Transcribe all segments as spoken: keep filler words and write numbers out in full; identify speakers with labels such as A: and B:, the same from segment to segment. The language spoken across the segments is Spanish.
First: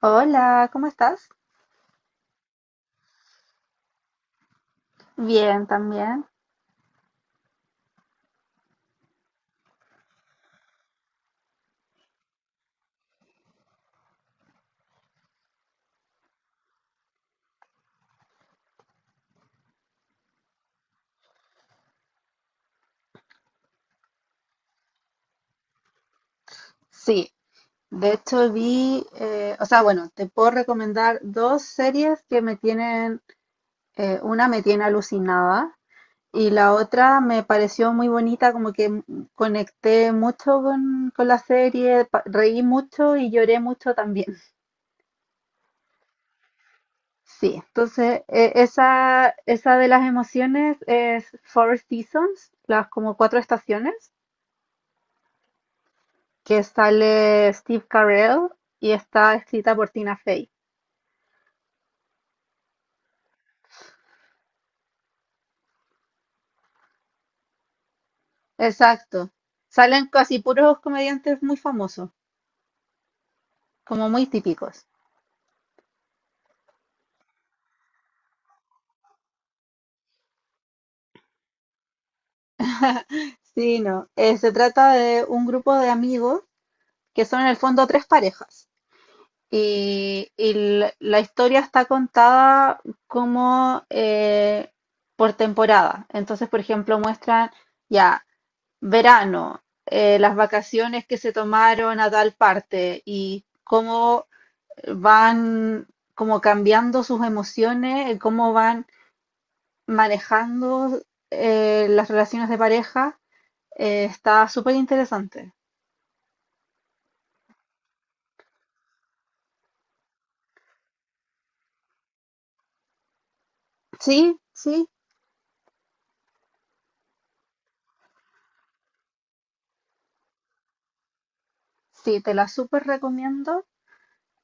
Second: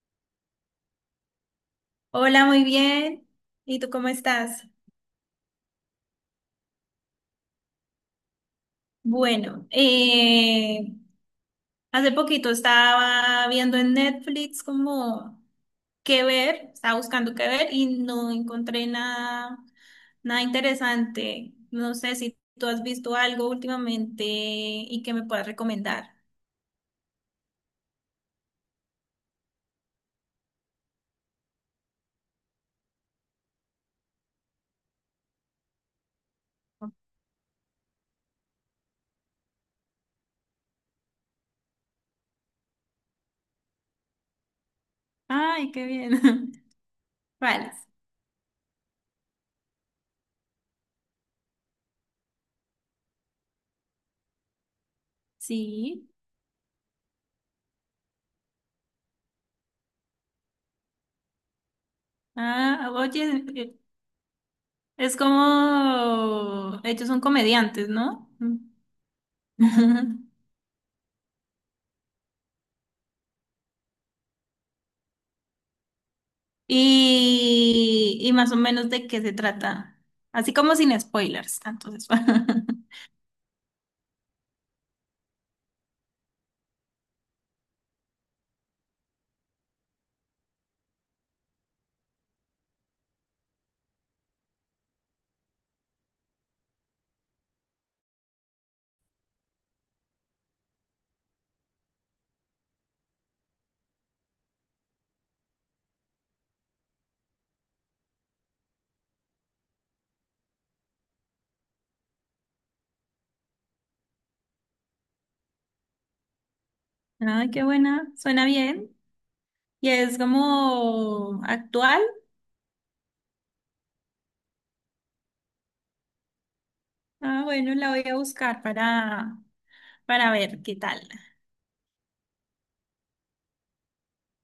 A: Hola, ¿cómo estás?
B: Hola, muy bien. ¿Y tú cómo estás?
A: Bien, también.
B: Bueno, eh, Hace poquito estaba viendo en Netflix como qué ver, estaba buscando qué ver y no encontré nada, nada interesante. No sé si tú has visto algo últimamente y que me puedas recomendar.
A: Sí, de hecho vi, eh, o sea, bueno, te puedo recomendar dos series que me tienen, eh, una me tiene alucinada y la otra me pareció muy bonita, como que m- conecté mucho con, con la serie, pa- reí mucho y lloré mucho también.
B: Ay, qué bien.
A: Sí,
B: Vale.
A: entonces eh, esa, esa de las emociones es Four Seasons, las como cuatro estaciones,
B: Sí.
A: que sale Steve Carell y está escrita por Tina Fey.
B: Ah, oye, es como, ellos son comediantes, ¿no?
A: Exacto. Salen casi puros comediantes muy famosos, como muy típicos.
B: Y, y más o menos de qué se trata. Así como sin spoilers. Entonces,
A: Sí, no. Eh, se trata de un grupo de amigos que son en el fondo tres parejas. Y, y la, la historia está contada como eh, por temporada. Entonces, por ejemplo, muestran ya verano, eh, las vacaciones que se tomaron a tal parte y cómo van como cambiando sus emociones, cómo van manejando eh, las relaciones de pareja. Eh, está súper interesante.
B: ay, qué buena. Suena bien. Y es como actual.
A: Sí, sí,
B: Ah, bueno, la voy a buscar para, para ver qué tal.
A: sí, te la súper recomiendo.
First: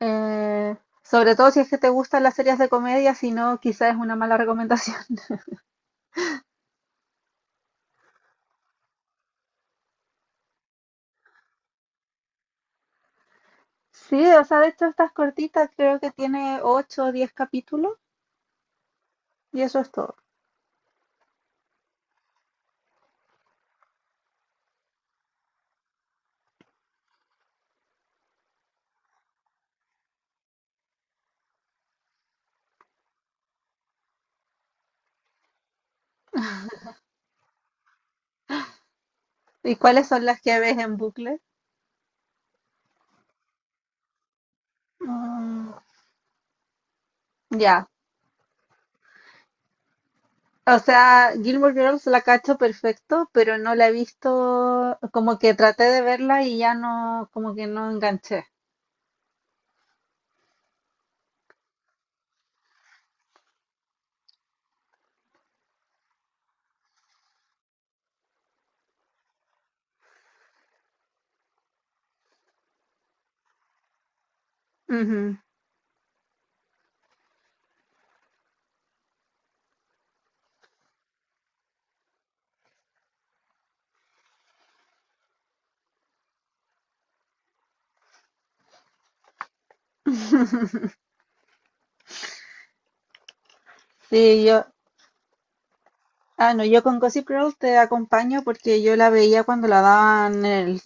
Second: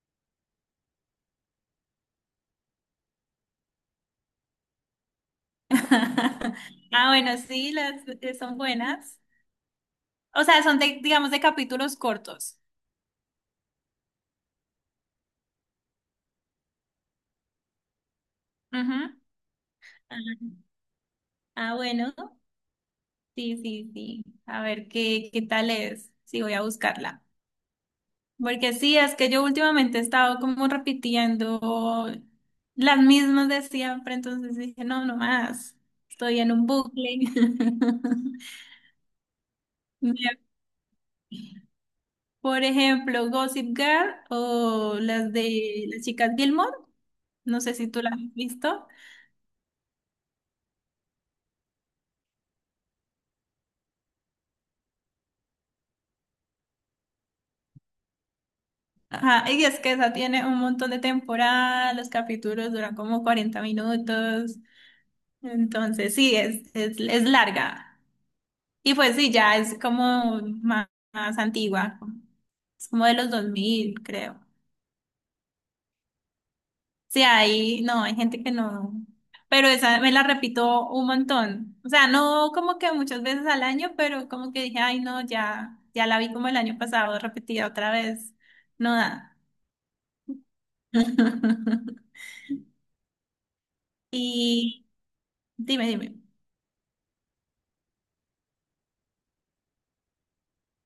A: Eh, Sobre todo si es que te gustan las series de comedia, si no, quizás es una mala recomendación.
B: Ah, bueno, sí, las eh, son buenas. O sea, son de, digamos, de capítulos cortos.
A: Sí, o sea, de hecho estas cortitas creo que tiene ocho o diez capítulos
B: Ujú.
A: y eso es todo.
B: Ah, ah, bueno. Sí, sí, sí. A ver qué, qué tal es. Sí, voy a buscarla. Porque sí, es que yo últimamente he estado como repitiendo las mismas de siempre, entonces dije, no, no más, estoy en un bucle.
A: ¿Y cuáles son
B: Mira,
A: las que ves en bucle?
B: por ejemplo, Gossip Girl o las
A: Mm,
B: de las chicas Gilmore, no sé si
A: ya.
B: tú las has visto.
A: O sea, Gilmore Girls la cacho perfecto, pero no la he visto, como que traté de verla y ya no, como que no enganché.
B: Ajá, y es que esa tiene un montón de temporadas, los capítulos duran como cuarenta minutos, entonces sí, es, es, es larga. Y pues sí, ya es como más más antigua. Es como de los dos mil creo.
A: Ujú.
B: Sí, ahí no, hay gente que no. Pero esa me la repito un montón. O sea, no como que muchas veces al año, pero como que dije, ay, no, ya, ya la vi como el año pasado, repetida otra vez. No da.
A: Sí, yo,
B: Y dime, dime.
A: ah, no, yo con Gossip Girl te acompaño porque yo la veía cuando la daban en el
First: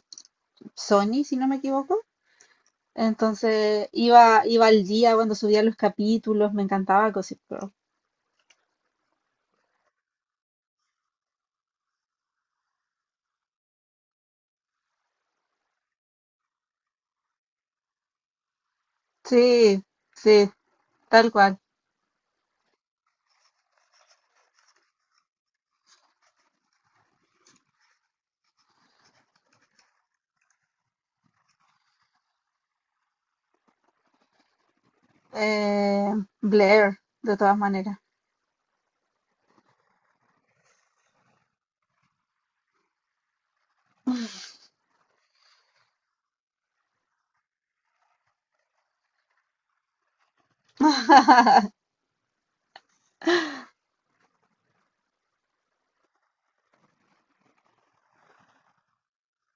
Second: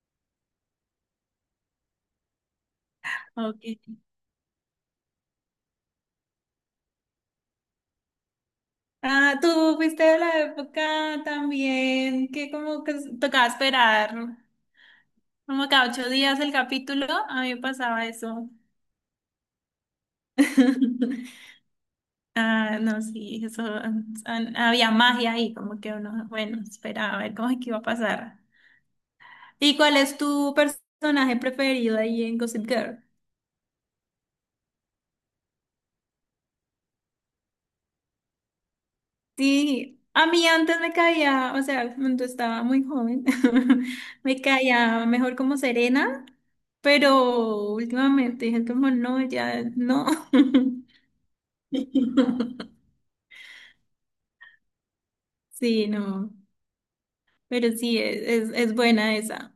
A: Sony, si no me equivoco.
B: Okay.
A: Entonces iba, iba al día cuando subía los capítulos, me encantaba Gossip Girl.
B: Ah, tú fuiste de la época también que como que tocaba esperar como cada ocho días el capítulo. A mí me pasaba eso.
A: Sí, sí, tal cual.
B: Ah, no, sí, eso, an- había magia ahí, como que uno, bueno, esperaba a ver cómo es que iba a pasar. ¿Y cuál es tu personaje preferido ahí en Gossip Girl?
A: Eh, Blair, de todas maneras.
B: Sí, a mí antes me caía, o sea, cuando estaba muy joven, me caía mejor como Serena, pero últimamente dije como no, ya no. Sí, no, pero sí, es, es, es buena esa.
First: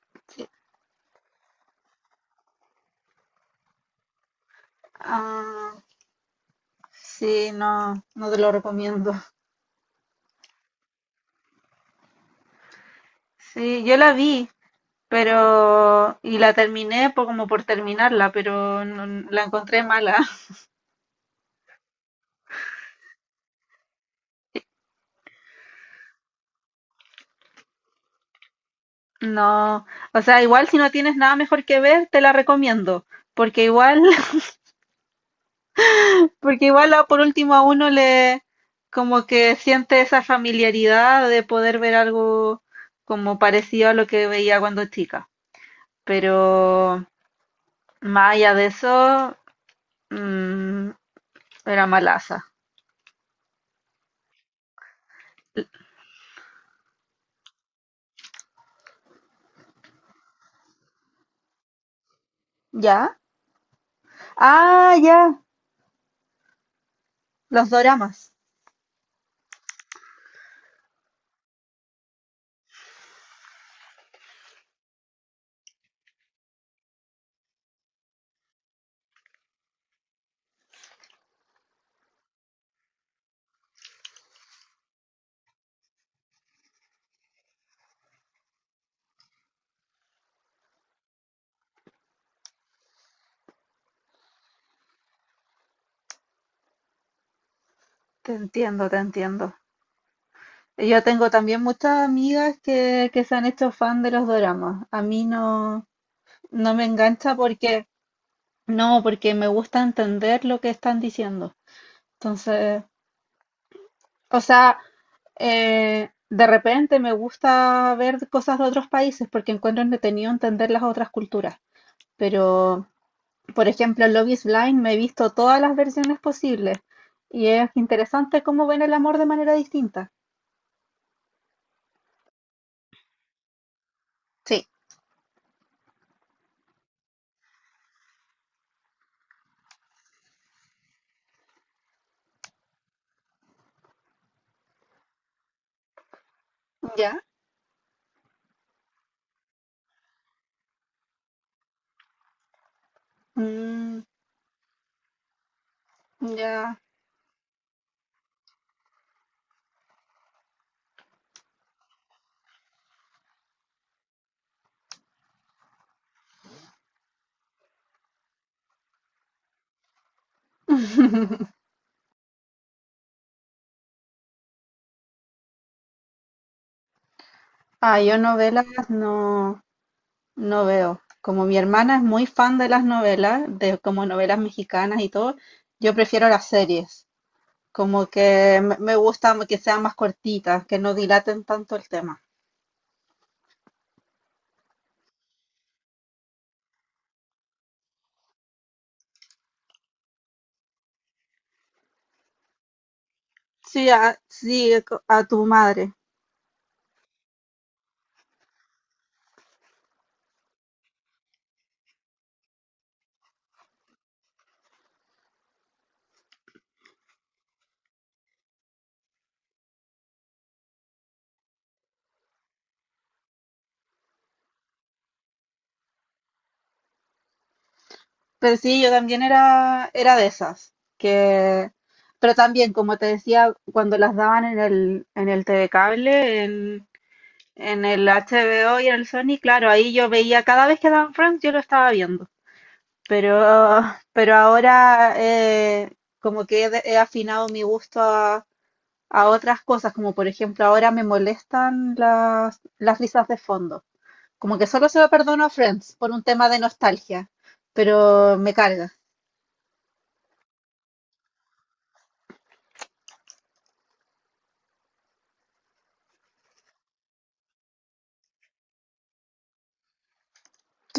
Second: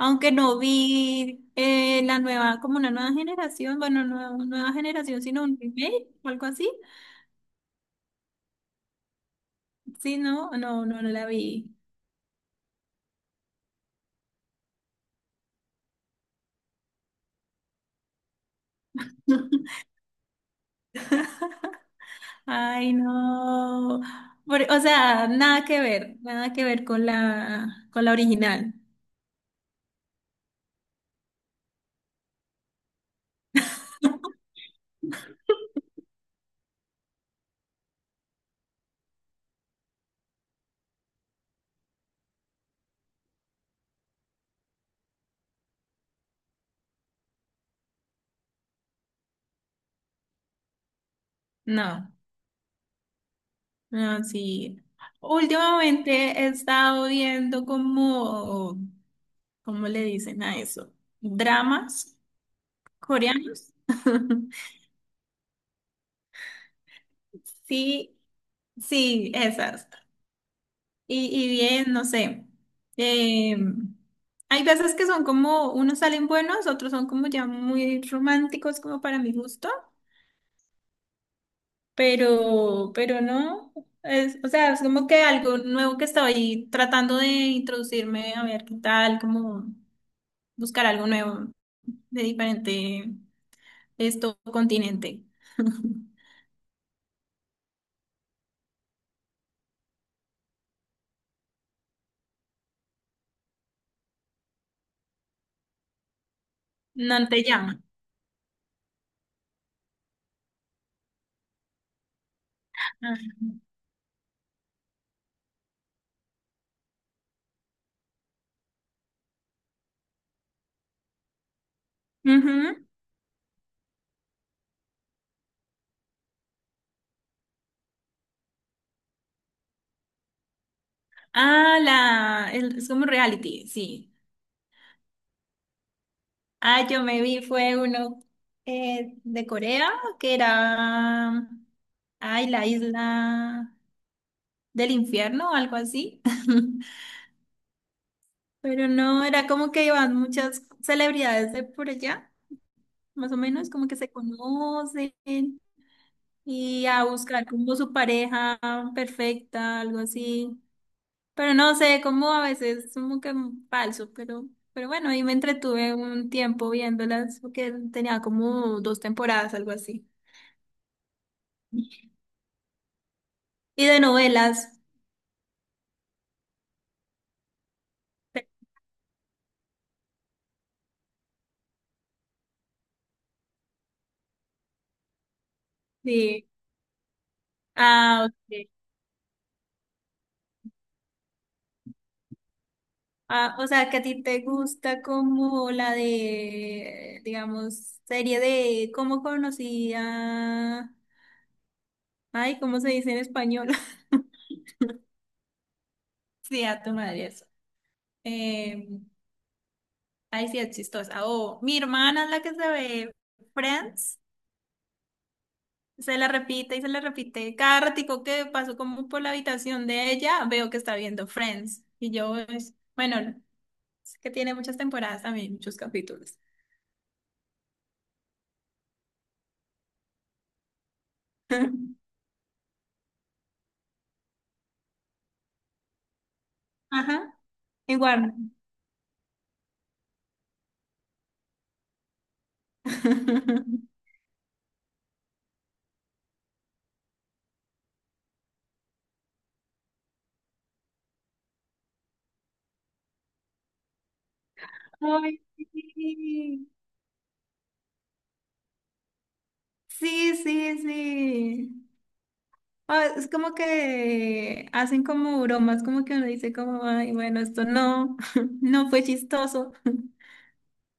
B: Aunque no vi eh, la nueva, como una nueva generación, bueno, no nueva generación, sino un
A: Ah,
B: remake o algo así.
A: sí, no, no te lo recomiendo.
B: Sí, no, no, no, no la vi.
A: Sí, yo la vi, pero y la terminé por, como por terminarla, pero no- la encontré mala.
B: Ay, no. Por- o sea, nada que ver, nada que ver con la, con la original.
A: No, o sea, igual si no tienes nada mejor que ver, te la recomiendo, porque igual, porque igual a- por último a uno le como que siente esa familiaridad de poder ver algo como parecido a lo que veía cuando chica, pero más allá de eso, mm, era
B: No,
A: malaza.
B: no, sí. Últimamente he estado viendo como, ¿cómo le dicen a eso? Dramas
A: ¿Ya?
B: coreanos.
A: Ah, ya, los
B: Sí,
A: doramas.
B: sí, esas. Y, y bien, no sé. eh, Hay veces que son como, unos salen buenos, otros son como ya muy románticos como para mi gusto, pero, pero no. Es, o sea, es como que algo nuevo que estoy tratando de introducirme, a ver qué tal, como buscar algo nuevo de diferente esto continente.
A: Te entiendo, te entiendo. Yo tengo también muchas amigas que, que se han hecho fan de los doramas. A mí no, no me
B: No
A: engancha
B: te llama.
A: porque, no, porque me gusta entender lo que están diciendo. Entonces,
B: Ah,
A: o sea, eh, de repente me gusta ver cosas de otros países porque encuentro entretenido entender las otras culturas.
B: ujú.
A: Pero, por ejemplo, en Love is Blind me he visto todas las versiones posibles y es interesante cómo ven el amor de manera distinta.
B: Ah, la, el- es como reality, sí.
A: Sí.
B: Ah, yo me vi, fue uno eh, de Corea, que era, ay, la isla del infierno o algo así.
A: Ya.
B: Pero no, era como que iban muchas celebridades de por allá, más o menos, como que
A: Mm,
B: se conocen
A: ya.
B: y a buscar como su pareja perfecta, algo así. Pero no sé, como a veces como que falso, pero, pero bueno, ahí me entretuve un tiempo viéndolas, porque tenía como dos temporadas, algo así. Y de novelas.
A: Ah, yo novelas no, no veo. Como mi hermana es muy fan de las novelas, de como novelas mexicanas y todo, yo prefiero las
B: Sí.
A: series. Como
B: Ah,
A: que
B: ok.
A: me me gusta que sean más cortitas, que no dilaten tanto el tema.
B: Ah, o sea, que a ti te gusta como la de, digamos, serie de cómo conocía. Ay, ¿cómo se dice en español?
A: Sí, a, sí, co- a tu madre.
B: Sí, a tu madre eso. Eh, Ay, sí, es chistosa. O mi hermana es la que se ve Friends. Se la repite y se la repite. Cada ratico que paso como por la habitación de ella, veo que está viendo Friends. Y yo, es- bueno, es que tiene muchas temporadas también, muchos capítulos.
A: Pero sí, yo también era, era de esas, que, pero también, como te decía, cuando las daban en el, en el T TV Cable, en,
B: Ajá,
A: en
B: en
A: el
B: Warner.
A: H B O y en el Sony, claro, ahí yo veía, cada vez que daban Friends yo lo estaba viendo, pero, pero ahora eh, como que he, de- he afinado mi gusto a, a otras cosas, como por ejemplo ahora me molestan las, las risas de fondo, como que solo se lo
B: Ay,
A: perdono a Friends por un tema de nostalgia, pero me carga.
B: sí, sí, sí. Sí. Ah, es como que hacen como bromas, como que uno dice como, ay, bueno, esto no, no fue chistoso.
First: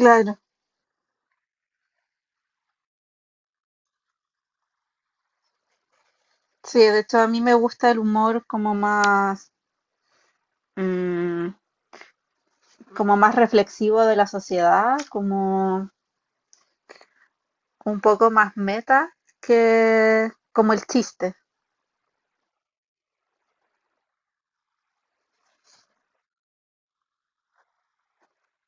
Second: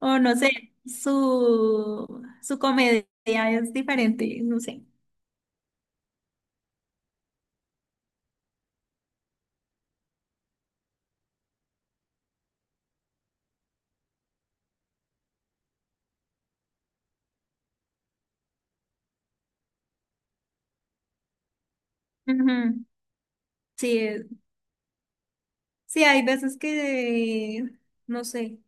B: O no sé, su, su comedia es diferente, no sé.
A: Sí, de hecho a mí me gusta el humor como más, mm, como más reflexivo de la sociedad, como un poco más meta que como el chiste.
B: Ujú. Sí, es- sí, hay veces que, no sé,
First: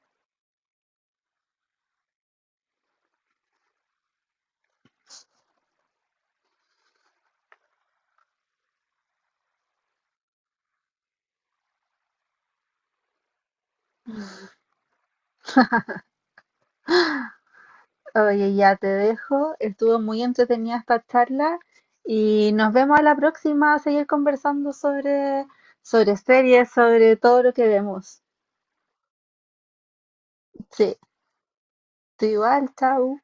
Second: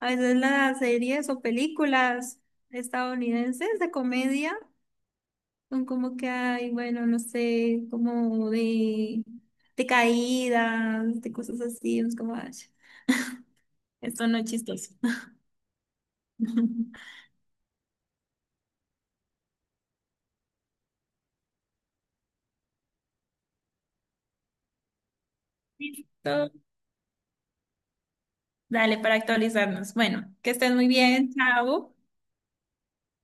B: a veces las series o películas estadounidenses de comedia. Son como que hay, bueno, no sé, como de, de caídas, de cosas así. Es como, ay, esto no es chistoso.
A: Oye, ya te dejo. Estuvo muy entretenida esta charla y nos vemos a la próxima a seguir conversando sobre, sobre
B: So,
A: series, sobre todo lo que vemos.
B: Dale, para actualizarnos. Bueno, que estén muy
A: Sí,
B: bien. Chao.
A: tú igual, chao.